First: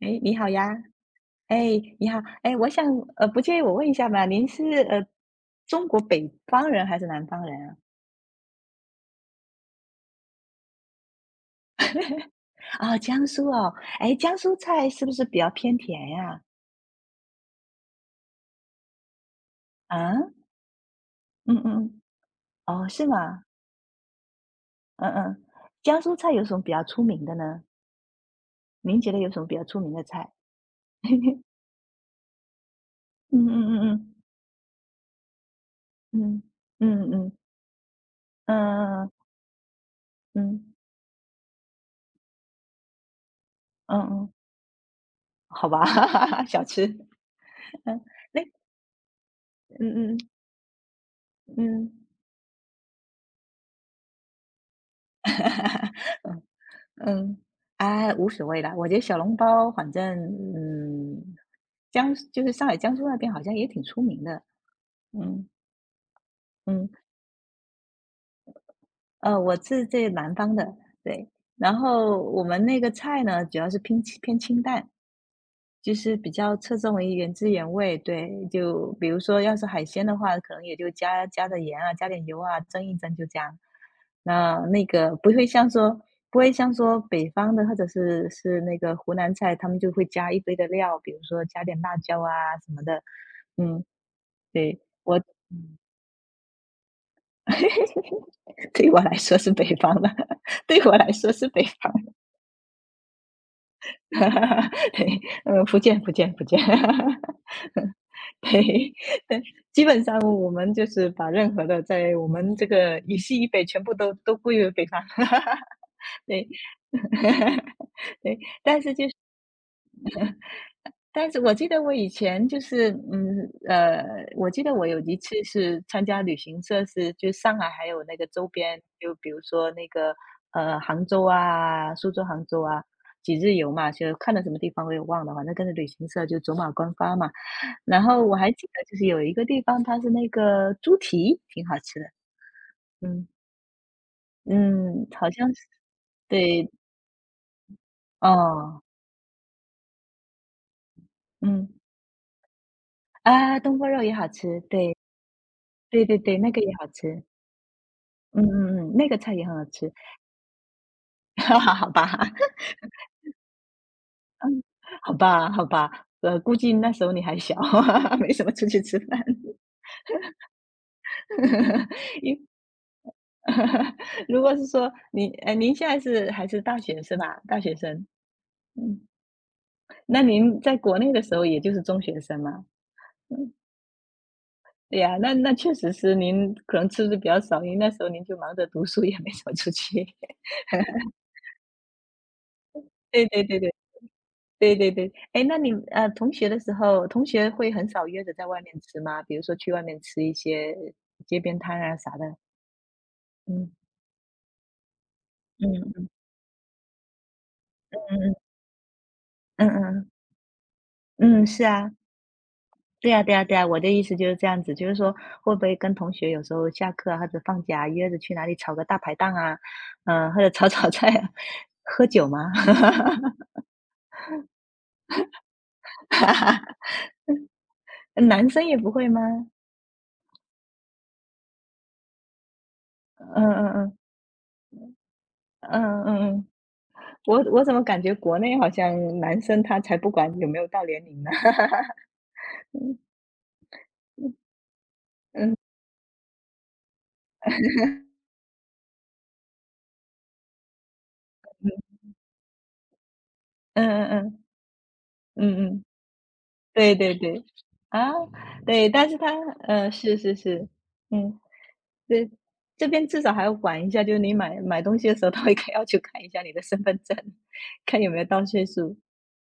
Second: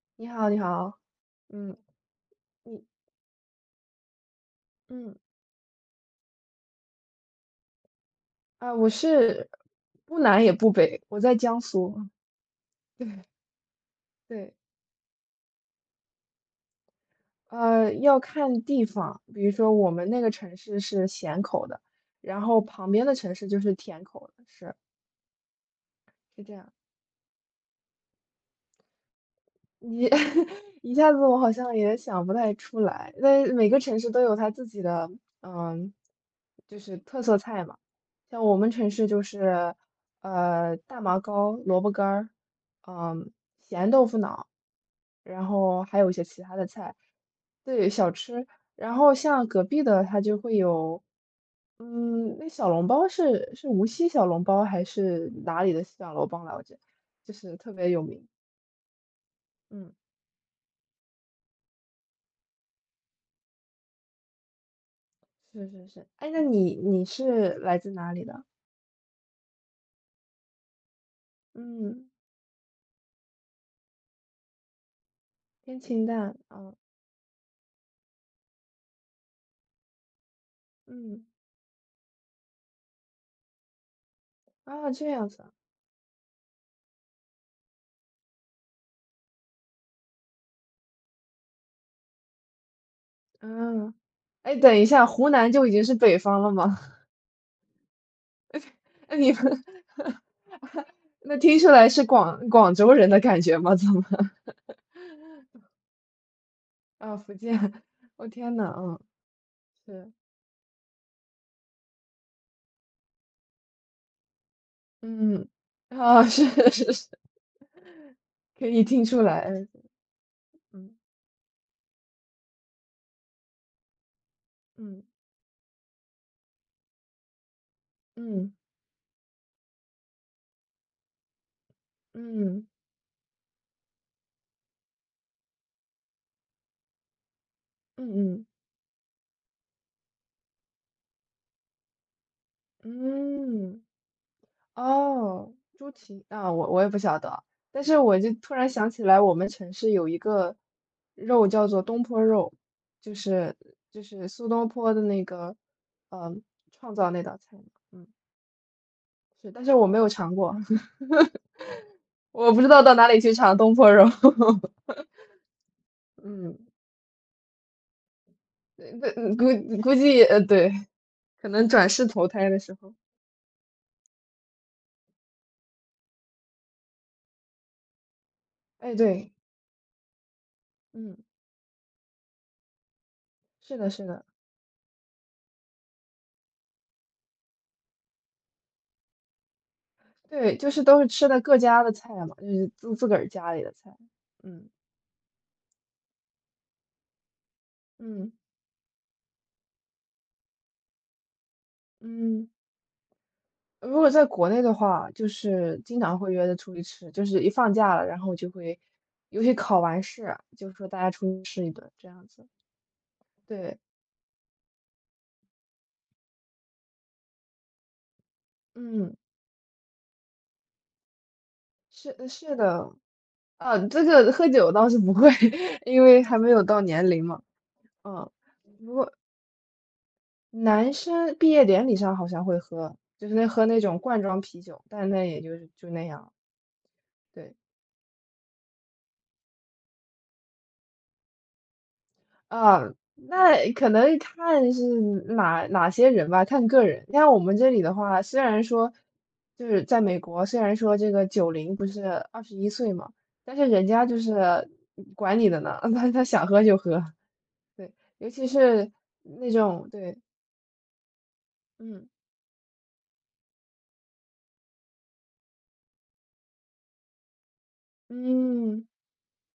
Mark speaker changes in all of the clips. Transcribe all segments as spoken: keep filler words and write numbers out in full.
Speaker 1: 哎，
Speaker 2: 你
Speaker 1: 你好
Speaker 2: 好，你
Speaker 1: 呀。
Speaker 2: 好。
Speaker 1: 哎，
Speaker 2: 嗯，
Speaker 1: 你好，哎，我想，
Speaker 2: 你
Speaker 1: 呃，不介意我问一下吧。您是呃，
Speaker 2: 嗯，
Speaker 1: 中国北方人还是南方人啊？
Speaker 2: 啊，我是不南也不北，我在江苏。
Speaker 1: 啊，
Speaker 2: 对
Speaker 1: 江苏哦，哎，江苏
Speaker 2: 对，
Speaker 1: 菜是不是比较偏甜呀？
Speaker 2: 呃，要看地方，比如说我们
Speaker 1: 啊，
Speaker 2: 那个城市是咸
Speaker 1: 嗯嗯
Speaker 2: 口的，
Speaker 1: 嗯，
Speaker 2: 然后
Speaker 1: 哦，
Speaker 2: 旁边
Speaker 1: 是
Speaker 2: 的城
Speaker 1: 吗？
Speaker 2: 市就是甜口的，是
Speaker 1: 嗯嗯，江苏菜
Speaker 2: 是
Speaker 1: 有
Speaker 2: 这
Speaker 1: 什么比
Speaker 2: 样。
Speaker 1: 较出名的呢？您觉得有什么比较出名的
Speaker 2: 你
Speaker 1: 菜？
Speaker 2: 一下子我好像也想不太出来，
Speaker 1: 嗯
Speaker 2: 但每个
Speaker 1: 嗯
Speaker 2: 城市
Speaker 1: 嗯
Speaker 2: 都有它自己的，嗯，
Speaker 1: 嗯
Speaker 2: 就是
Speaker 1: 嗯嗯
Speaker 2: 特
Speaker 1: 嗯
Speaker 2: 色菜嘛。像我们城市
Speaker 1: 嗯
Speaker 2: 就是，
Speaker 1: 嗯
Speaker 2: 呃，大麻糕、萝卜干儿，嗯，咸
Speaker 1: 嗯
Speaker 2: 豆腐
Speaker 1: 嗯，
Speaker 2: 脑，然
Speaker 1: 好
Speaker 2: 后
Speaker 1: 吧，
Speaker 2: 还有一些其 他
Speaker 1: 小
Speaker 2: 的
Speaker 1: 吃，
Speaker 2: 菜，对，
Speaker 1: 嗯，
Speaker 2: 小
Speaker 1: 那
Speaker 2: 吃。然后像隔壁的，
Speaker 1: 嗯
Speaker 2: 它
Speaker 1: 嗯
Speaker 2: 就会有，
Speaker 1: 嗯。
Speaker 2: 嗯，那小笼包是是无锡小笼包还是哪里 的小笼包来着？就
Speaker 1: 嗯，
Speaker 2: 是特别有
Speaker 1: 啊，
Speaker 2: 名。
Speaker 1: 无所谓啦，我觉得小笼包反
Speaker 2: 嗯。
Speaker 1: 正，嗯，江就是上海、江苏那边好像也挺出名的。嗯，
Speaker 2: 是是是，哎，那你
Speaker 1: 嗯，
Speaker 2: 你是来自哪里的？
Speaker 1: 呃，我是这南方的，对。然
Speaker 2: 嗯，
Speaker 1: 后我们那个菜呢，主要是偏清偏清淡，
Speaker 2: 天
Speaker 1: 就
Speaker 2: 清
Speaker 1: 是比
Speaker 2: 淡，
Speaker 1: 较
Speaker 2: 啊。
Speaker 1: 侧重于原汁原味，对，就比如说要是海鲜的话，可能也就
Speaker 2: 嗯。
Speaker 1: 加加点盐啊，加点油啊，蒸一蒸就这样。那那
Speaker 2: 啊，这
Speaker 1: 个不
Speaker 2: 样子
Speaker 1: 会
Speaker 2: 啊。
Speaker 1: 像说不会像说北方的或者是是那个湖南菜，他们就会加一堆的料，比如说加点辣椒啊什么的。嗯，
Speaker 2: 啊。哎，等
Speaker 1: 对，
Speaker 2: 一下，
Speaker 1: 我
Speaker 2: 湖南就已经是北方了吗？
Speaker 1: 对我 来
Speaker 2: 那你
Speaker 1: 说是
Speaker 2: 们
Speaker 1: 北方的，对我来说
Speaker 2: 那
Speaker 1: 是
Speaker 2: 听
Speaker 1: 北
Speaker 2: 出来
Speaker 1: 方。
Speaker 2: 是广广州人的感觉吗？怎么？
Speaker 1: 对，嗯，福建福建福建。
Speaker 2: 啊，福建。我天
Speaker 1: 对，
Speaker 2: 呐。啊，
Speaker 1: 对，基本
Speaker 2: 是。
Speaker 1: 上我们就是把任何的在我们这个以西以北全部都都归为北方。
Speaker 2: 嗯。啊，是
Speaker 1: 对，
Speaker 2: 是是，
Speaker 1: 对，
Speaker 2: 可
Speaker 1: 但
Speaker 2: 以
Speaker 1: 是
Speaker 2: 听
Speaker 1: 就是
Speaker 2: 出来。嗯
Speaker 1: 但是我记得我以前就是，嗯，呃，我记得我有
Speaker 2: 嗯
Speaker 1: 一次是参加旅行社是，就上海还有那个周
Speaker 2: 嗯
Speaker 1: 边，就比如说那个呃杭州啊、苏州、
Speaker 2: 嗯
Speaker 1: 杭州
Speaker 2: 嗯
Speaker 1: 啊，几日游嘛，就看到什么地方我也忘了，反正跟着旅行社就走马观花嘛。然
Speaker 2: 嗯
Speaker 1: 后
Speaker 2: 嗯
Speaker 1: 我
Speaker 2: 嗯。
Speaker 1: 还记得就是有一个地方，它是那个猪蹄，挺好吃的。嗯
Speaker 2: 嗯，
Speaker 1: 嗯，好像
Speaker 2: 哦，
Speaker 1: 是
Speaker 2: 猪蹄啊，
Speaker 1: 对
Speaker 2: 我我也不晓得，但是我就突然
Speaker 1: 哦，
Speaker 2: 想起来，我们城市有一个肉叫
Speaker 1: 嗯
Speaker 2: 做东坡肉，就是
Speaker 1: 啊，东坡
Speaker 2: 就
Speaker 1: 肉也好
Speaker 2: 是苏
Speaker 1: 吃，
Speaker 2: 东坡
Speaker 1: 对
Speaker 2: 的那个。
Speaker 1: 对对对，
Speaker 2: 嗯，
Speaker 1: 那个也好
Speaker 2: 创造那
Speaker 1: 吃。
Speaker 2: 道菜嘛。嗯，
Speaker 1: 嗯嗯嗯，那个菜也
Speaker 2: 是，
Speaker 1: 很好
Speaker 2: 但是我
Speaker 1: 吃，
Speaker 2: 没有尝过。
Speaker 1: 好吧，
Speaker 2: 我不 知道到哪里去尝东坡肉。
Speaker 1: 嗯，好吧，好吧，呃，估
Speaker 2: 嗯，
Speaker 1: 计那时候你还小，没什么出去
Speaker 2: 对，
Speaker 1: 吃饭。
Speaker 2: 嗯估估计呃对，可能转世 投
Speaker 1: 因
Speaker 2: 胎的时候。
Speaker 1: 如果是说您呃，您现在是还是大学是吧？大学生，
Speaker 2: 哎
Speaker 1: 嗯，
Speaker 2: 对。
Speaker 1: 那您在国内
Speaker 2: 嗯，
Speaker 1: 的时候也就是中学生嘛，嗯，
Speaker 2: 是的，是的。
Speaker 1: 对呀，那那确实是您可能吃的比较少，因为那时候您就忙着读书，也没怎么出去。
Speaker 2: 对，就是都是吃的各家的菜嘛，就是自自个
Speaker 1: 对
Speaker 2: 儿
Speaker 1: 对
Speaker 2: 家
Speaker 1: 对
Speaker 2: 里的
Speaker 1: 对。
Speaker 2: 菜。嗯
Speaker 1: 对对对，哎，那你呃，同学的时候，同学会很少约着
Speaker 2: 嗯。
Speaker 1: 在外面吃吗？比如说去外面吃一些街边摊啊啥的。
Speaker 2: 嗯，
Speaker 1: 嗯
Speaker 2: 如果在国内的话，就
Speaker 1: 嗯
Speaker 2: 是经
Speaker 1: 嗯
Speaker 2: 常会约着出去吃，就是一放假了，然后就会，尤其
Speaker 1: 嗯嗯
Speaker 2: 考完
Speaker 1: 嗯，
Speaker 2: 试啊，就说大家出去
Speaker 1: 嗯，是
Speaker 2: 吃一
Speaker 1: 啊，
Speaker 2: 顿这样子。
Speaker 1: 对呀对呀对呀，
Speaker 2: 对。
Speaker 1: 我的意思就是这样子，就是说会不会跟同学有时候下课啊或者放假啊约着去哪里炒个大排
Speaker 2: 嗯，
Speaker 1: 档啊，呃，或者炒炒菜啊喝
Speaker 2: 是
Speaker 1: 酒吗？
Speaker 2: 是的，啊，这个喝酒倒是不会。因为还没有到年龄嘛。嗯，
Speaker 1: 男生也不
Speaker 2: 不
Speaker 1: 会
Speaker 2: 过
Speaker 1: 吗？
Speaker 2: 男生毕业典礼上好像会喝，就
Speaker 1: 嗯
Speaker 2: 是那
Speaker 1: 嗯
Speaker 2: 喝那
Speaker 1: 嗯
Speaker 2: 种罐装啤酒，但那也就是就
Speaker 1: 嗯
Speaker 2: 那
Speaker 1: 嗯
Speaker 2: 样。
Speaker 1: 嗯，我
Speaker 2: 对。
Speaker 1: 我怎么感觉国内好像男生他才不管有没有到年龄呢？
Speaker 2: 啊，那可能看是哪哪些人吧，看个人。像我们这里的话，虽然说就是在美国，虽然说这个九零不是二十一岁嘛，但是人
Speaker 1: 嗯
Speaker 2: 家
Speaker 1: 嗯
Speaker 2: 就
Speaker 1: 嗯，
Speaker 2: 是管你的
Speaker 1: 嗯
Speaker 2: 呢，
Speaker 1: 嗯，
Speaker 2: 他他想喝就
Speaker 1: 对
Speaker 2: 喝。
Speaker 1: 对对，
Speaker 2: 对，
Speaker 1: 啊，
Speaker 2: 尤其
Speaker 1: 对，
Speaker 2: 是
Speaker 1: 但是他
Speaker 2: 那种
Speaker 1: 呃，是
Speaker 2: 对。
Speaker 1: 是是，嗯，
Speaker 2: 嗯
Speaker 1: 对，这边至少还要管一下，就是你买买东西的时候，他应该要去看一下你的身份证，看有没有盗窃
Speaker 2: 嗯。
Speaker 1: 数。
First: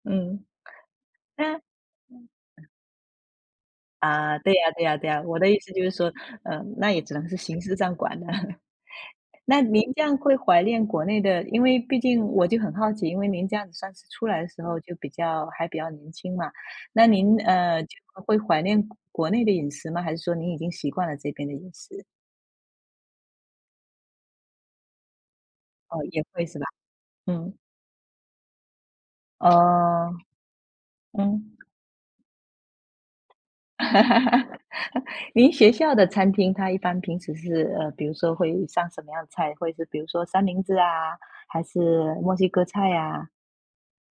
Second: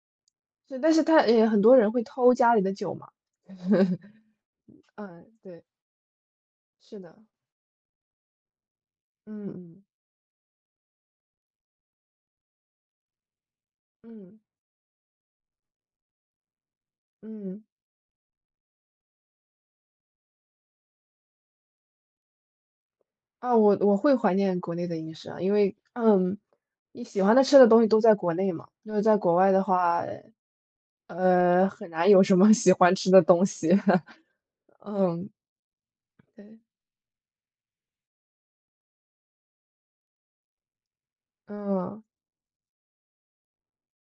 Speaker 1: 嗯，
Speaker 2: 是，但是他也
Speaker 1: 那
Speaker 2: 很多人会偷家里的酒嘛。
Speaker 1: 啊，对呀对呀对呀，
Speaker 2: 嗯，
Speaker 1: 我的意
Speaker 2: 对，
Speaker 1: 思就是说，嗯，那也
Speaker 2: 是
Speaker 1: 只
Speaker 2: 的。
Speaker 1: 能是形式上管了。
Speaker 2: 嗯
Speaker 1: 那您
Speaker 2: 嗯
Speaker 1: 这样会怀念国内的，因为毕竟我就很好奇，因为您这样子算是出
Speaker 2: 嗯
Speaker 1: 来的时候就比较还比较年轻嘛，那您
Speaker 2: 嗯。
Speaker 1: 呃就会怀念国国内的饮食吗？还是说您已经习惯了这边的饮食？
Speaker 2: 啊，我我会怀念国内的饮食啊，因为
Speaker 1: 哦，也
Speaker 2: 嗯，
Speaker 1: 会是吧？
Speaker 2: 你喜欢的
Speaker 1: 嗯，
Speaker 2: 吃的东西都在国内嘛，就是在国外的话，
Speaker 1: 哦，嗯，
Speaker 2: 呃，很难有什么 喜欢吃的东西。嗯，
Speaker 1: 您学校的餐厅
Speaker 2: 对。
Speaker 1: 它一般平时是呃，比如说会上什么样的菜？会是比如说三明治啊，还是
Speaker 2: 嗯。
Speaker 1: 墨西哥菜呀、啊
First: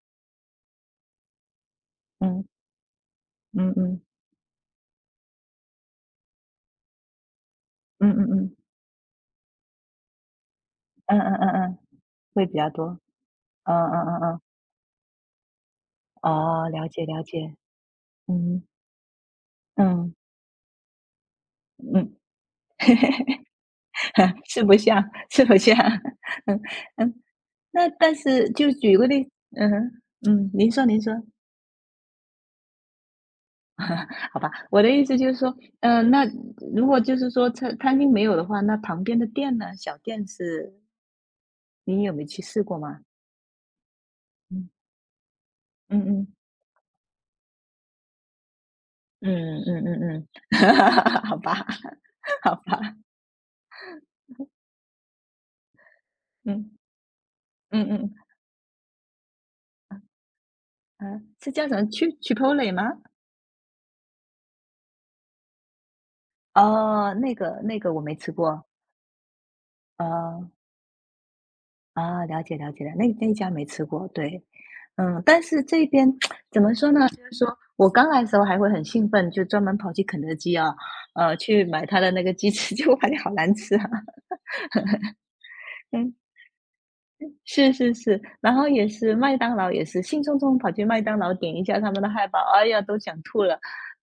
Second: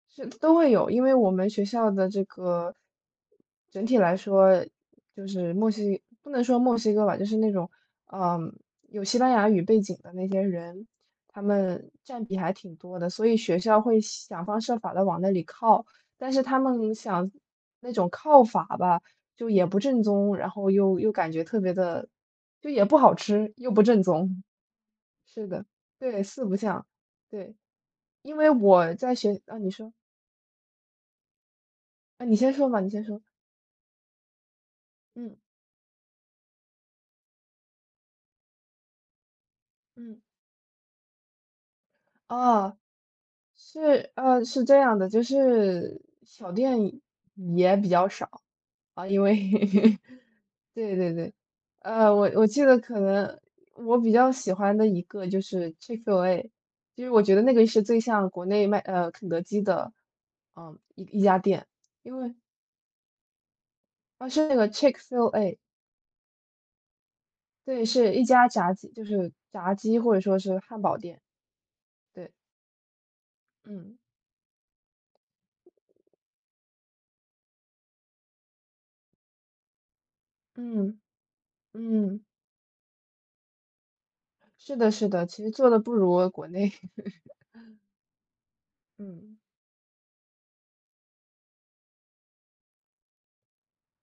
Speaker 2: 是都会有，因为我们学校的这
Speaker 1: 嗯
Speaker 2: 个
Speaker 1: 嗯嗯
Speaker 2: 整体
Speaker 1: 嗯
Speaker 2: 来说，就是墨西，不能说墨西哥吧，就是那种，
Speaker 1: 嗯
Speaker 2: 嗯，
Speaker 1: 嗯
Speaker 2: 有西班牙语背景的那些人，
Speaker 1: 嗯嗯
Speaker 2: 他
Speaker 1: 嗯嗯，
Speaker 2: 们占比
Speaker 1: 会
Speaker 2: 还
Speaker 1: 比较
Speaker 2: 挺多
Speaker 1: 多。
Speaker 2: 的，所以学
Speaker 1: 嗯
Speaker 2: 校会
Speaker 1: 嗯嗯嗯，
Speaker 2: 想方设法的往那里靠，但是他
Speaker 1: 哦，了
Speaker 2: 们
Speaker 1: 解了
Speaker 2: 想
Speaker 1: 解，
Speaker 2: 那种靠
Speaker 1: 嗯
Speaker 2: 法吧，就也不正
Speaker 1: 嗯
Speaker 2: 宗，然后又又感觉特别的，
Speaker 1: 嗯，
Speaker 2: 就也不好 吃，又不正宗。
Speaker 1: 是不像 是
Speaker 2: 是
Speaker 1: 不
Speaker 2: 的，
Speaker 1: 像，
Speaker 2: 对，四不
Speaker 1: 嗯
Speaker 2: 像，
Speaker 1: 嗯，
Speaker 2: 对，
Speaker 1: 那但
Speaker 2: 因
Speaker 1: 是
Speaker 2: 为
Speaker 1: 就
Speaker 2: 我
Speaker 1: 举个
Speaker 2: 在
Speaker 1: 例，
Speaker 2: 学，啊，
Speaker 1: 嗯
Speaker 2: 你
Speaker 1: 哼，
Speaker 2: 说。
Speaker 1: 嗯，您说您说，
Speaker 2: 啊，你先说嘛，你先说。
Speaker 1: 好吧，我的意思就是
Speaker 2: 嗯
Speaker 1: 说，嗯，那如果就是说餐餐厅没有的话，那旁边的店呢，小
Speaker 2: 嗯，
Speaker 1: 店是，你有没有去试过
Speaker 2: 哦，
Speaker 1: 吗？
Speaker 2: 是，呃，是
Speaker 1: 嗯
Speaker 2: 这样的，就
Speaker 1: 嗯
Speaker 2: 是
Speaker 1: 嗯
Speaker 2: 小店也比较少啊，因为
Speaker 1: 嗯嗯 嗯嗯，
Speaker 2: 对对 对，
Speaker 1: 好吧
Speaker 2: 呃，我 我
Speaker 1: 好
Speaker 2: 记得
Speaker 1: 吧，
Speaker 2: 可能我比较喜欢的一个就是 Chick-fil-A，
Speaker 1: 嗯
Speaker 2: 就是我觉得那个是
Speaker 1: 嗯
Speaker 2: 最
Speaker 1: 嗯，
Speaker 2: 像国内卖呃肯德基的，嗯，一
Speaker 1: 啊，
Speaker 2: 一家
Speaker 1: 是
Speaker 2: 店，
Speaker 1: 叫什么去 c
Speaker 2: 因
Speaker 1: h i
Speaker 2: 为
Speaker 1: p o l e 吗？
Speaker 2: 啊是那个 Chick-fil-A，
Speaker 1: 哦，那个那
Speaker 2: 对，
Speaker 1: 个我没
Speaker 2: 是一
Speaker 1: 吃
Speaker 2: 家
Speaker 1: 过，
Speaker 2: 炸鸡，就是炸鸡或者说
Speaker 1: 呃
Speaker 2: 是汉堡店，
Speaker 1: 啊，
Speaker 2: 对。
Speaker 1: 了解了解了，那那家没吃
Speaker 2: 嗯
Speaker 1: 过，对。嗯，但是这边 怎么说呢，就是说我刚来的时候还会很兴奋，就专门跑去肯德基啊，
Speaker 2: 嗯
Speaker 1: 呃，去买他的
Speaker 2: 嗯。
Speaker 1: 那个鸡翅，结果发现好难吃啊。
Speaker 2: 是的，是的，其实做的 不
Speaker 1: 嗯。
Speaker 2: 如国内。
Speaker 1: 是是是，然后也是麦
Speaker 2: 嗯，
Speaker 1: 当劳也是兴冲冲跑去麦当劳点一下他们的汉堡，哎呀，都想吐了。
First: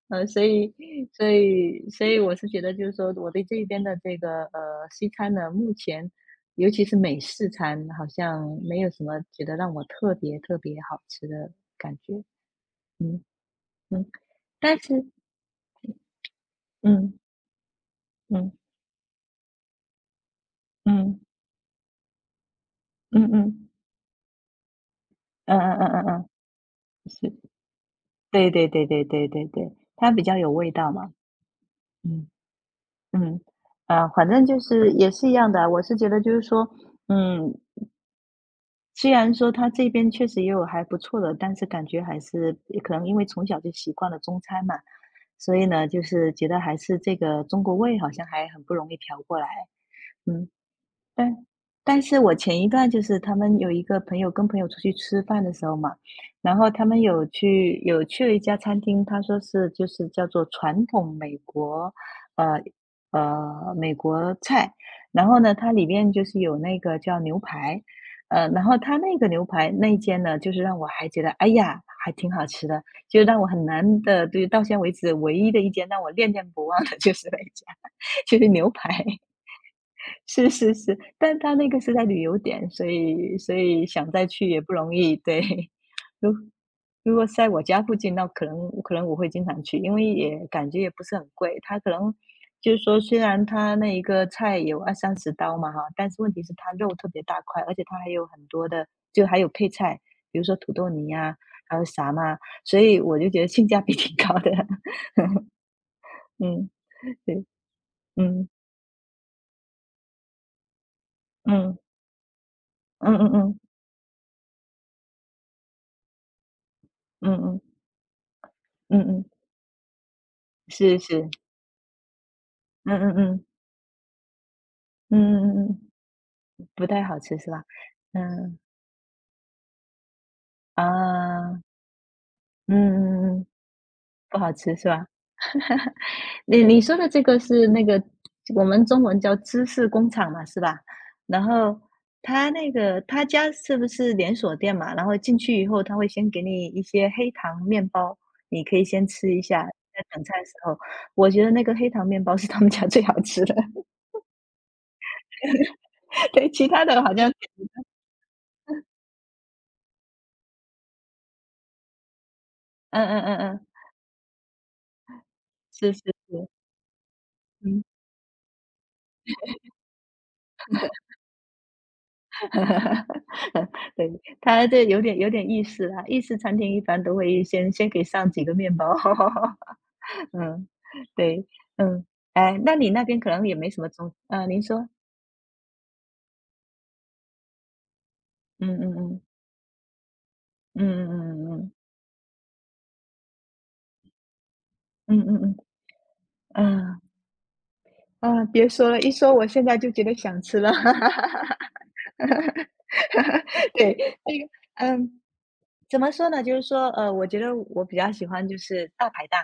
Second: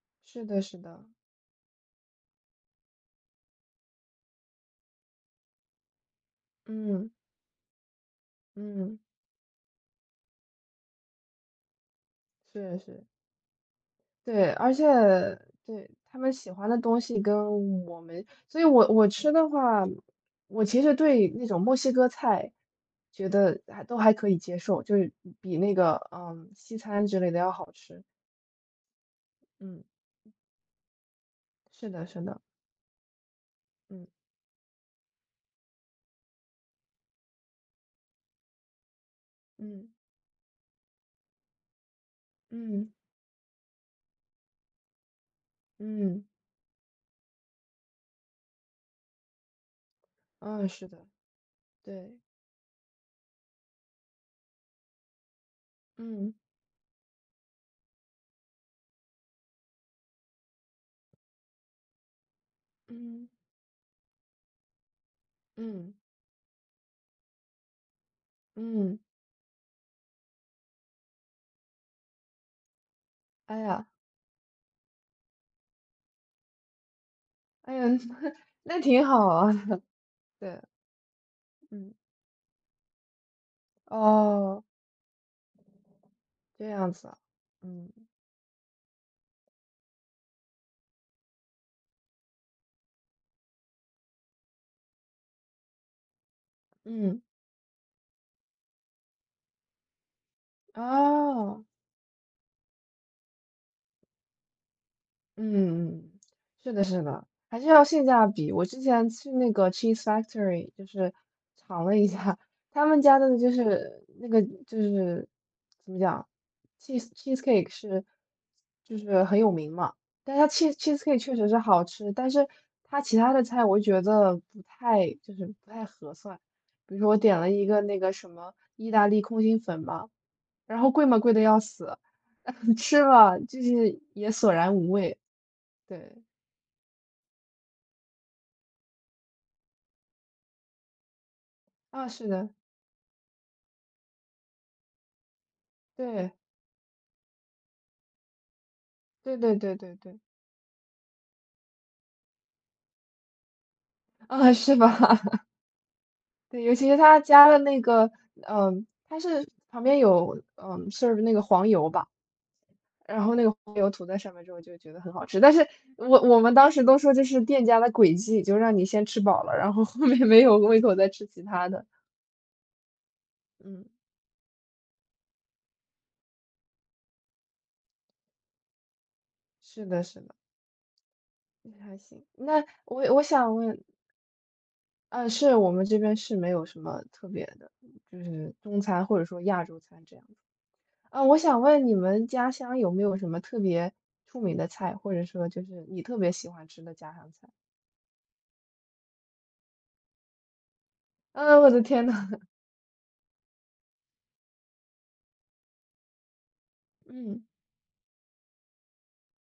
Speaker 1: 呃，所
Speaker 2: 是的，
Speaker 1: 以
Speaker 2: 是的，
Speaker 1: 所以所以我是觉得就是说我对这边的这个，呃，西餐呢，目前尤其是
Speaker 2: 嗯
Speaker 1: 美式餐，好像没有
Speaker 2: 嗯，
Speaker 1: 什么觉得让我特别特别好吃的感觉。
Speaker 2: 是是，
Speaker 1: 嗯嗯，
Speaker 2: 对，而
Speaker 1: 但
Speaker 2: 且
Speaker 1: 是
Speaker 2: 对他们喜欢的东
Speaker 1: 嗯
Speaker 2: 西跟我们，
Speaker 1: 嗯
Speaker 2: 所以我我吃的话，我其实
Speaker 1: 嗯
Speaker 2: 对那种墨西哥菜
Speaker 1: 嗯
Speaker 2: 觉
Speaker 1: 嗯，
Speaker 2: 得
Speaker 1: 嗯
Speaker 2: 还都还可以接受，就是
Speaker 1: 嗯
Speaker 2: 比那
Speaker 1: 嗯
Speaker 2: 个
Speaker 1: 嗯嗯，
Speaker 2: 嗯西餐之类
Speaker 1: 是，
Speaker 2: 的要好吃。
Speaker 1: 对对对对对对对，
Speaker 2: 嗯，
Speaker 1: 它比较有味道嘛，
Speaker 2: 是的，是
Speaker 1: 嗯。
Speaker 2: 的。
Speaker 1: 嗯，
Speaker 2: 嗯
Speaker 1: 呃，反正就是也是一样的啊我是觉得就是说，嗯，虽然说他这
Speaker 2: 嗯
Speaker 1: 边确实也有还不错的，但是感觉还是
Speaker 2: 嗯
Speaker 1: 可能因为从小就习惯了中餐嘛，所以呢，就
Speaker 2: 嗯
Speaker 1: 是觉得还是这个中国味好像还很不容易调过来，嗯。
Speaker 2: 嗯，是的，
Speaker 1: 但但
Speaker 2: 对，
Speaker 1: 是我前一段就是他们有一个朋友跟朋友出去吃饭的时候嘛，
Speaker 2: 嗯
Speaker 1: 然后他们有去有去了一家餐厅，他说是就是叫做传统美国，呃
Speaker 2: 嗯
Speaker 1: 呃美国菜，然后呢，它里
Speaker 2: 嗯
Speaker 1: 面就是有那个叫牛排，呃，然后它
Speaker 2: 嗯，
Speaker 1: 那个牛排那一间呢，就是让我还觉得哎呀还挺好吃的，就让我
Speaker 2: 哎
Speaker 1: 很
Speaker 2: 呀。
Speaker 1: 难的，对，到现在为止唯一的一间让我念念不忘的就是那一家，
Speaker 2: 哎呀，
Speaker 1: 就 是牛
Speaker 2: 那
Speaker 1: 排。
Speaker 2: 挺好啊。
Speaker 1: 是
Speaker 2: 对，
Speaker 1: 是是，但他那个是
Speaker 2: 嗯，
Speaker 1: 在旅游点，所以所以想再去也
Speaker 2: 哦，
Speaker 1: 不容易，对。如
Speaker 2: 这样子
Speaker 1: 如
Speaker 2: 啊，
Speaker 1: 果是在我家
Speaker 2: 嗯
Speaker 1: 附近，那可能可能我会经常去，因为也感觉也不是很贵。它可能就是说，虽然它那一个菜有二三十刀嘛哈，但是问题是它肉特
Speaker 2: 嗯，
Speaker 1: 别大块，而且它还有很多的，就还有配菜，比如说土豆泥呀，
Speaker 2: 哦。
Speaker 1: 还有啥嘛，所以我就觉得性价比挺高的。
Speaker 2: 嗯，
Speaker 1: 嗯，
Speaker 2: 是的，是的，
Speaker 1: 对，
Speaker 2: 还是要性价
Speaker 1: 嗯
Speaker 2: 比。我之前去那个 Cheese Factory，就是
Speaker 1: 嗯
Speaker 2: 尝了一下他们
Speaker 1: 嗯
Speaker 2: 家
Speaker 1: 嗯嗯
Speaker 2: 的，就
Speaker 1: 嗯
Speaker 2: 是那个就是怎么讲，cheese
Speaker 1: 嗯嗯
Speaker 2: cheesecake 是就
Speaker 1: 嗯，嗯
Speaker 2: 是很有名嘛，但是它 cheese
Speaker 1: 是
Speaker 2: cheesecake
Speaker 1: 是。
Speaker 2: 确实是好吃，但是
Speaker 1: 嗯
Speaker 2: 它
Speaker 1: 嗯
Speaker 2: 其他的
Speaker 1: 嗯，
Speaker 2: 菜我觉得不
Speaker 1: 嗯
Speaker 2: 太就
Speaker 1: 嗯
Speaker 2: 是
Speaker 1: 嗯嗯嗯
Speaker 2: 不太
Speaker 1: 嗯
Speaker 2: 合算。
Speaker 1: 不
Speaker 2: 比如
Speaker 1: 太
Speaker 2: 说我
Speaker 1: 好吃
Speaker 2: 点
Speaker 1: 是
Speaker 2: 了
Speaker 1: 吧？
Speaker 2: 一个那个什么
Speaker 1: 嗯，
Speaker 2: 意大利空心粉嘛，然后贵嘛贵的
Speaker 1: 啊，
Speaker 2: 要死。吃
Speaker 1: 嗯嗯
Speaker 2: 了
Speaker 1: 嗯，
Speaker 2: 就是也
Speaker 1: 不好
Speaker 2: 索
Speaker 1: 吃
Speaker 2: 然
Speaker 1: 是
Speaker 2: 无
Speaker 1: 吧？
Speaker 2: 味。对。
Speaker 1: 你你说的这个是那个我们中文叫芝士工厂嘛，是吧？然后
Speaker 2: 啊，是
Speaker 1: 他
Speaker 2: 的，
Speaker 1: 那个他家是不是连锁店嘛？然后进去以后，他会先
Speaker 2: 对，
Speaker 1: 给你一些黑糖面包，你可以先吃
Speaker 2: 对
Speaker 1: 一
Speaker 2: 对
Speaker 1: 下，
Speaker 2: 对对
Speaker 1: 在
Speaker 2: 对，
Speaker 1: 等菜的时候，我觉得那个黑糖面包是他们家最好吃的，
Speaker 2: 啊，是吧？
Speaker 1: 对，
Speaker 2: 对，
Speaker 1: 其
Speaker 2: 尤
Speaker 1: 他
Speaker 2: 其是
Speaker 1: 的好
Speaker 2: 他
Speaker 1: 像，
Speaker 2: 加了那个，嗯，他是旁边有，嗯，serve 那个黄油吧，
Speaker 1: 嗯嗯
Speaker 2: 然后
Speaker 1: 嗯
Speaker 2: 那个
Speaker 1: 嗯，
Speaker 2: 黄油涂在上面之后就觉得很好吃，但是
Speaker 1: 是是
Speaker 2: 我我
Speaker 1: 是，
Speaker 2: 们当时都说这是店家
Speaker 1: 嗯。
Speaker 2: 的诡计，就让你先吃饱了，然后后面没有胃口再吃其他的。嗯，
Speaker 1: 对，他这有点有点意思啦，意式餐厅一般都会先先给上几个面包。
Speaker 2: 是的，是 的，
Speaker 1: 嗯，对，
Speaker 2: 还
Speaker 1: 嗯，
Speaker 2: 行。
Speaker 1: 哎，
Speaker 2: 那
Speaker 1: 那你那
Speaker 2: 我
Speaker 1: 边
Speaker 2: 我
Speaker 1: 可能也
Speaker 2: 想
Speaker 1: 没什
Speaker 2: 问，
Speaker 1: 么中啊，您说，
Speaker 2: 啊，是我们这边是没有什么特别的，就是
Speaker 1: 嗯
Speaker 2: 中
Speaker 1: 嗯
Speaker 2: 餐或
Speaker 1: 嗯
Speaker 2: 者说亚洲餐这样。啊，我
Speaker 1: 嗯
Speaker 2: 想
Speaker 1: 嗯
Speaker 2: 问你们家乡有没有什么特别出名的菜，或
Speaker 1: 嗯
Speaker 2: 者
Speaker 1: 嗯
Speaker 2: 说
Speaker 1: 嗯
Speaker 2: 就是你特别喜欢
Speaker 1: 嗯，
Speaker 2: 吃的
Speaker 1: 啊
Speaker 2: 家乡菜？
Speaker 1: 啊，别说了，一说我现在就觉得想吃了。
Speaker 2: 啊，我的天呐。
Speaker 1: 对，那个嗯。怎么说呢？就是说，呃，我觉
Speaker 2: 嗯，
Speaker 1: 得我比较喜欢就是大排档，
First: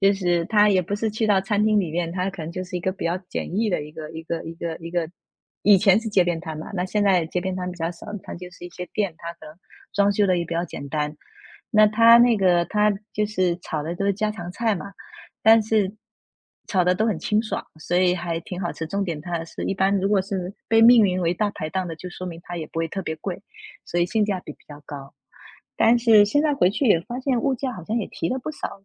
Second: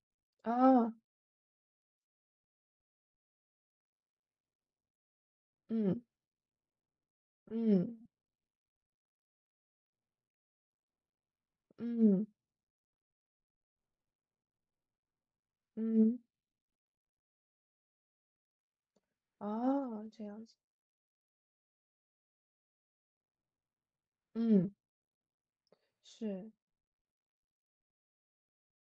Speaker 1: 就是它也
Speaker 2: 啊，
Speaker 1: 不是去到餐厅里面，它可能就是一个比较简易的一个一个一个一个，以前
Speaker 2: 嗯
Speaker 1: 是街边摊嘛，那现在街边摊比较
Speaker 2: 嗯
Speaker 1: 少，它就是一些店，它可能装修的也比较简单。那它
Speaker 2: 嗯
Speaker 1: 那个它就是炒的都是家常菜嘛，但是
Speaker 2: 嗯，
Speaker 1: 炒的都很清爽，所以还挺好吃。重点它是一般如
Speaker 2: 哦，
Speaker 1: 果
Speaker 2: 这样
Speaker 1: 是
Speaker 2: 子，
Speaker 1: 被命名为大排档的，就说明它也不会特别贵。所以性价比比
Speaker 2: 嗯，
Speaker 1: 较高。但是现
Speaker 2: 是，
Speaker 1: 在回去也发现物价好像也提了不少，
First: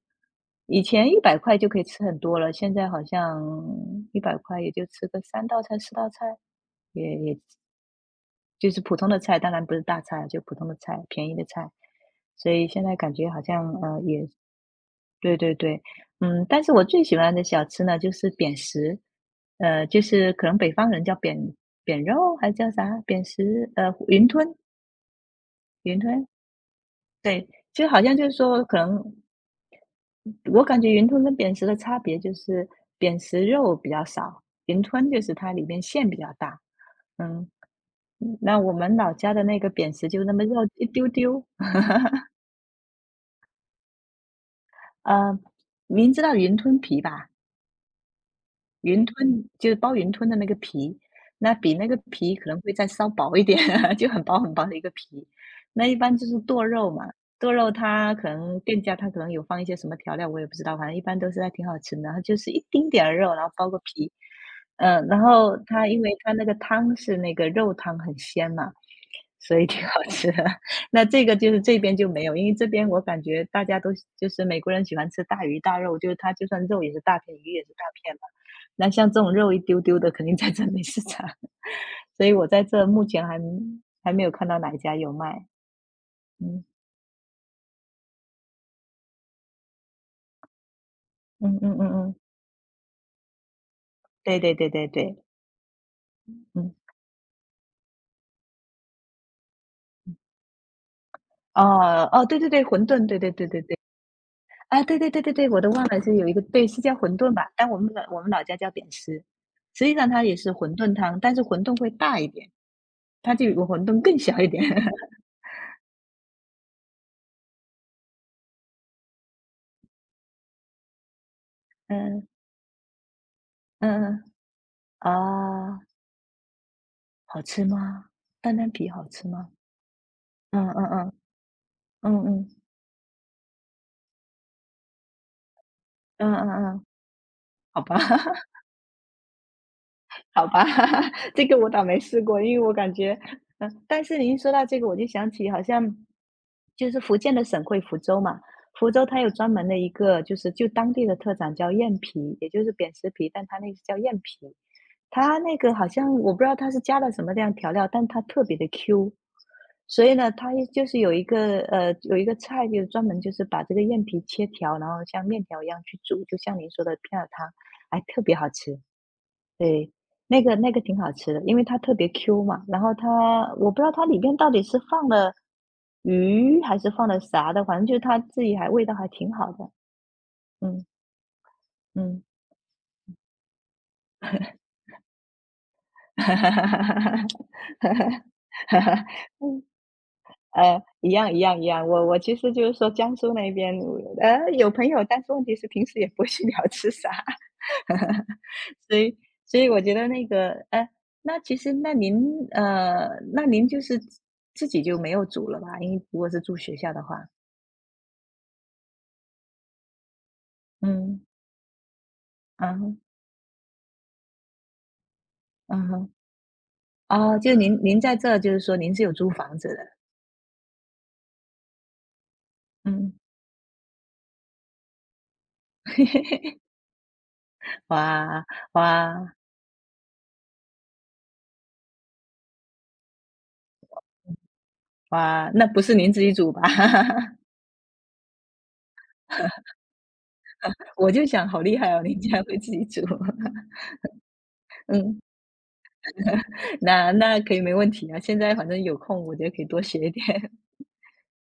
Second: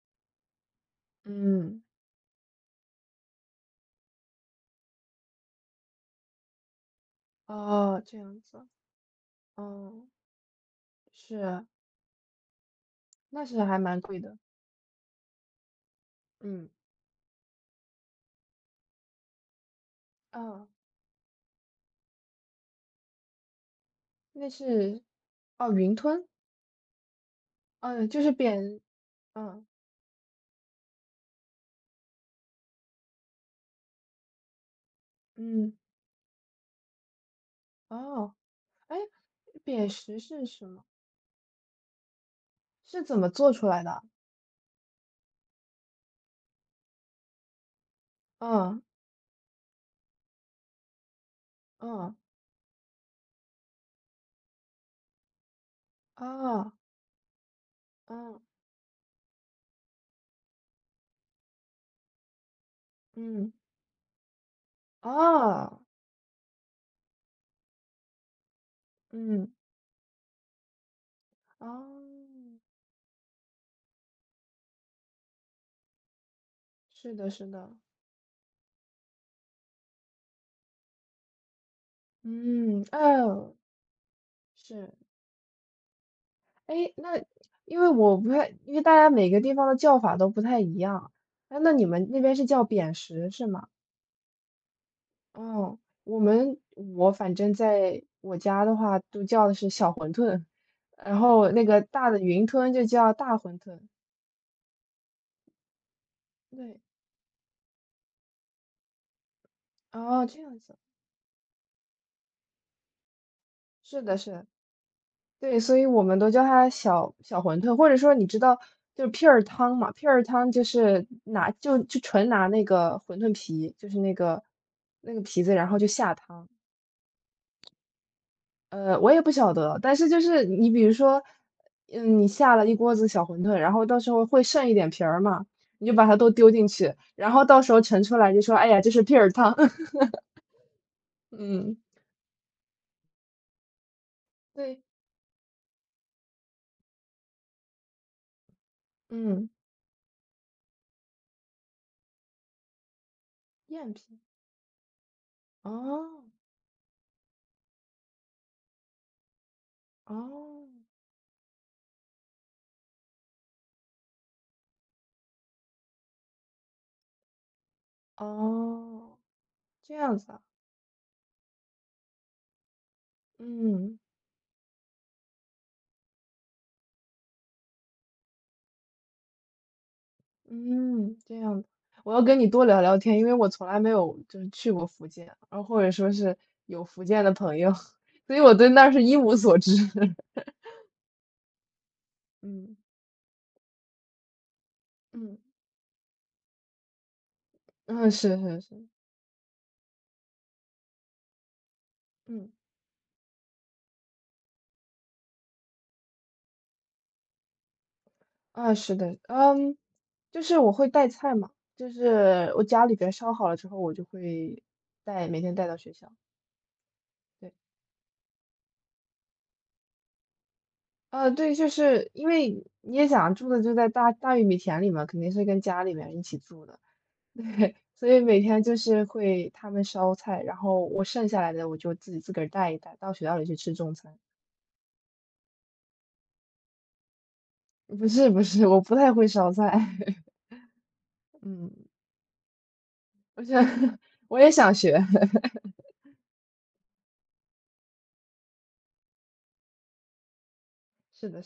Speaker 1: 以前一百块就可
Speaker 2: 嗯，
Speaker 1: 以吃很多了，现在好像一百块也就吃个三道菜、四道菜，也也
Speaker 2: 哦，这样子，
Speaker 1: 就是普通的菜，当然不是大
Speaker 2: 哦，
Speaker 1: 菜啊，就普通的菜，便宜的
Speaker 2: 是，
Speaker 1: 菜。所以现在感觉好
Speaker 2: 那是
Speaker 1: 像
Speaker 2: 还
Speaker 1: 呃
Speaker 2: 蛮贵
Speaker 1: 也
Speaker 2: 的，
Speaker 1: 对对对。嗯，但
Speaker 2: 嗯，
Speaker 1: 是我最喜欢的小吃呢就是扁食，呃，就是可能
Speaker 2: 啊，
Speaker 1: 北方人叫扁扁肉还是叫啥扁食，呃，云
Speaker 2: 那
Speaker 1: 吞
Speaker 2: 是，哦，云
Speaker 1: 云吞，
Speaker 2: 吞，
Speaker 1: 对，就好
Speaker 2: 嗯，
Speaker 1: 像
Speaker 2: 就
Speaker 1: 就
Speaker 2: 是
Speaker 1: 是说，可
Speaker 2: 扁，
Speaker 1: 能
Speaker 2: 嗯
Speaker 1: 我感觉云吞跟扁食的差别就是，扁食肉比较少，云吞就是它里
Speaker 2: 嗯，
Speaker 1: 面馅比较大。嗯，
Speaker 2: 哦，
Speaker 1: 那我们
Speaker 2: 哎，
Speaker 1: 老家的那个
Speaker 2: 扁
Speaker 1: 扁食
Speaker 2: 食
Speaker 1: 就那么
Speaker 2: 是
Speaker 1: 肉
Speaker 2: 什么？
Speaker 1: 一丢丢。
Speaker 2: 是怎么做出来的？
Speaker 1: 呃，您知道云吞皮吧？
Speaker 2: 嗯，
Speaker 1: 云吞就是包云吞的那个皮，那比那个
Speaker 2: 嗯，
Speaker 1: 皮可能会再稍薄一点啊，就很薄很薄的一个皮。那一般就是剁
Speaker 2: 啊，
Speaker 1: 肉嘛，剁肉它可
Speaker 2: 嗯，
Speaker 1: 能店家它可能有放一些什么调料，我也不知道，反正一般都是还挺好吃的。然后就是一丁点儿肉，然后
Speaker 2: 嗯，
Speaker 1: 包个皮，嗯，然后
Speaker 2: 啊，
Speaker 1: 它因为它那个汤是那个肉汤很鲜嘛，
Speaker 2: 嗯，
Speaker 1: 所以挺好吃的。那这个就是
Speaker 2: 啊，
Speaker 1: 这边就没有，因为这边我感觉大家都喜就是美国人喜欢吃大鱼大肉，就是他就算肉也是
Speaker 2: 是
Speaker 1: 大
Speaker 2: 的
Speaker 1: 片，
Speaker 2: 是
Speaker 1: 鱼也是
Speaker 2: 的，
Speaker 1: 大片嘛。那像这种肉一丢丢的，肯定在这没市场。所以我在
Speaker 2: 嗯，
Speaker 1: 这目前还
Speaker 2: 哦，
Speaker 1: 还没有看到哪一
Speaker 2: 是。
Speaker 1: 家有卖。嗯
Speaker 2: 诶，那因为我不太因为大家每个地方的叫法都不太一样，
Speaker 1: 嗯
Speaker 2: 诶，那
Speaker 1: 嗯嗯
Speaker 2: 你们
Speaker 1: 嗯，
Speaker 2: 那边是叫扁食是吗？
Speaker 1: 对对对对对。
Speaker 2: 哦，我们
Speaker 1: 嗯，
Speaker 2: 我反正在我家的话都叫的是小馄饨，然后那个
Speaker 1: 哦
Speaker 2: 大的
Speaker 1: 哦，对
Speaker 2: 云
Speaker 1: 对对，
Speaker 2: 吞就
Speaker 1: 馄饨，
Speaker 2: 叫
Speaker 1: 对对
Speaker 2: 大
Speaker 1: 对
Speaker 2: 馄
Speaker 1: 对对。
Speaker 2: 饨。
Speaker 1: 啊，对对对对对，我都忘了是有一个，对，
Speaker 2: 对。
Speaker 1: 是叫馄饨吧？但我们老我们老家叫扁食，实际上它
Speaker 2: 哦，
Speaker 1: 也
Speaker 2: 这
Speaker 1: 是
Speaker 2: 样
Speaker 1: 馄
Speaker 2: 子。
Speaker 1: 饨汤，但是馄饨会大一点。它就比馄饨
Speaker 2: 是的
Speaker 1: 更
Speaker 2: 是
Speaker 1: 小
Speaker 2: 的。
Speaker 1: 一点。
Speaker 2: 对，所以我们都叫它小小馄饨，或者说你知道，就是皮儿汤嘛，皮儿汤就是拿就就
Speaker 1: 嗯，
Speaker 2: 纯拿那个馄饨皮，就是
Speaker 1: 嗯
Speaker 2: 那
Speaker 1: 嗯。
Speaker 2: 个那个皮子，然后
Speaker 1: 啊，
Speaker 2: 就下汤。
Speaker 1: 好吃吗？蛋蛋皮
Speaker 2: 呃，
Speaker 1: 好
Speaker 2: 我也
Speaker 1: 吃
Speaker 2: 不
Speaker 1: 吗？
Speaker 2: 晓得，但是就是
Speaker 1: 嗯
Speaker 2: 你比
Speaker 1: 嗯
Speaker 2: 如
Speaker 1: 嗯，
Speaker 2: 说，嗯，
Speaker 1: 嗯
Speaker 2: 你
Speaker 1: 嗯，
Speaker 2: 下了一锅子小馄饨，然后到时候会剩一点皮儿嘛，你就把它都
Speaker 1: 嗯嗯
Speaker 2: 丢进
Speaker 1: 嗯，
Speaker 2: 去，然后到时
Speaker 1: 好
Speaker 2: 候
Speaker 1: 吧
Speaker 2: 盛出来就说，哎呀，这是皮儿汤。
Speaker 1: 好吧，这个我
Speaker 2: 嗯，
Speaker 1: 倒没试过，因为我感觉嗯，但是您说到这
Speaker 2: 对，
Speaker 1: 个我就想起好像就是福建的省会福州嘛，福州它有专
Speaker 2: 嗯，
Speaker 1: 门的一个就是就当地的特产叫燕皮，也就是扁食皮，但它那个
Speaker 2: 燕
Speaker 1: 叫燕
Speaker 2: 皮。
Speaker 1: 皮。它那个好
Speaker 2: 哦
Speaker 1: 像我不知道它是加了什么这样调料，但它特别的 Q。所以呢，它
Speaker 2: 哦
Speaker 1: 就是有一个呃，有一个菜就是专门就是把这个燕皮切条，然后像面条一样去煮，就像您说的片儿汤，哎，特别好吃。
Speaker 2: 哦，
Speaker 1: 对，
Speaker 2: 这样子
Speaker 1: 那
Speaker 2: 啊。
Speaker 1: 个那个挺好吃的，因为它特别 Q 嘛。然后它，我不知道
Speaker 2: 嗯。
Speaker 1: 它里面到底是放了鱼还是放了啥的，反正就是它自己还味道还挺好的。嗯
Speaker 2: 嗯，这样的我要
Speaker 1: 嗯，
Speaker 2: 跟你多聊聊天，因为我从来没有就是去过福建，然后或者说是有福建的朋 友。所以我对那儿是一无所
Speaker 1: 嗯，
Speaker 2: 知。
Speaker 1: 呃，一样一样一样，我我其实就
Speaker 2: 嗯
Speaker 1: 是说江苏那边，呃，有朋友，但是
Speaker 2: 嗯
Speaker 1: 问题是平时也不会去聊吃啥，
Speaker 2: 嗯，是是 是，
Speaker 1: 所以所以我觉得那个，呃，那其实那您，
Speaker 2: 嗯，
Speaker 1: 呃，那您就是自己就没有煮了吧？因为如果是住学校的话，
Speaker 2: 啊，是的。嗯，就是我会带
Speaker 1: 嗯，
Speaker 2: 菜嘛，就是我
Speaker 1: 嗯
Speaker 2: 家里
Speaker 1: 哼，
Speaker 2: 边烧好了之后，我就会带，每天带到
Speaker 1: 嗯
Speaker 2: 学
Speaker 1: 哼，
Speaker 2: 校。
Speaker 1: 哦，就
Speaker 2: 对，
Speaker 1: 您您在这，就是说您是有租房子的，
Speaker 2: 啊对，就是因为你也
Speaker 1: 嗯，
Speaker 2: 想住的就在大大玉米田里嘛，肯定是跟家里面一起 住的。对，所以每
Speaker 1: 哇
Speaker 2: 天就是
Speaker 1: 哇
Speaker 2: 会他们烧菜，然后我剩下来的我就自己自个儿带一带，到学校里去吃中餐。
Speaker 1: 哇，那不是您自己煮吧？
Speaker 2: 不是不是，我不太会烧菜。
Speaker 1: 我就 想好
Speaker 2: 嗯，
Speaker 1: 厉害哦，您竟然会自己煮，
Speaker 2: 我想 我也想学。
Speaker 1: 嗯。那那可以没问题啊。现在反正有空，我觉得可以多学一点。
Speaker 2: 是的，是的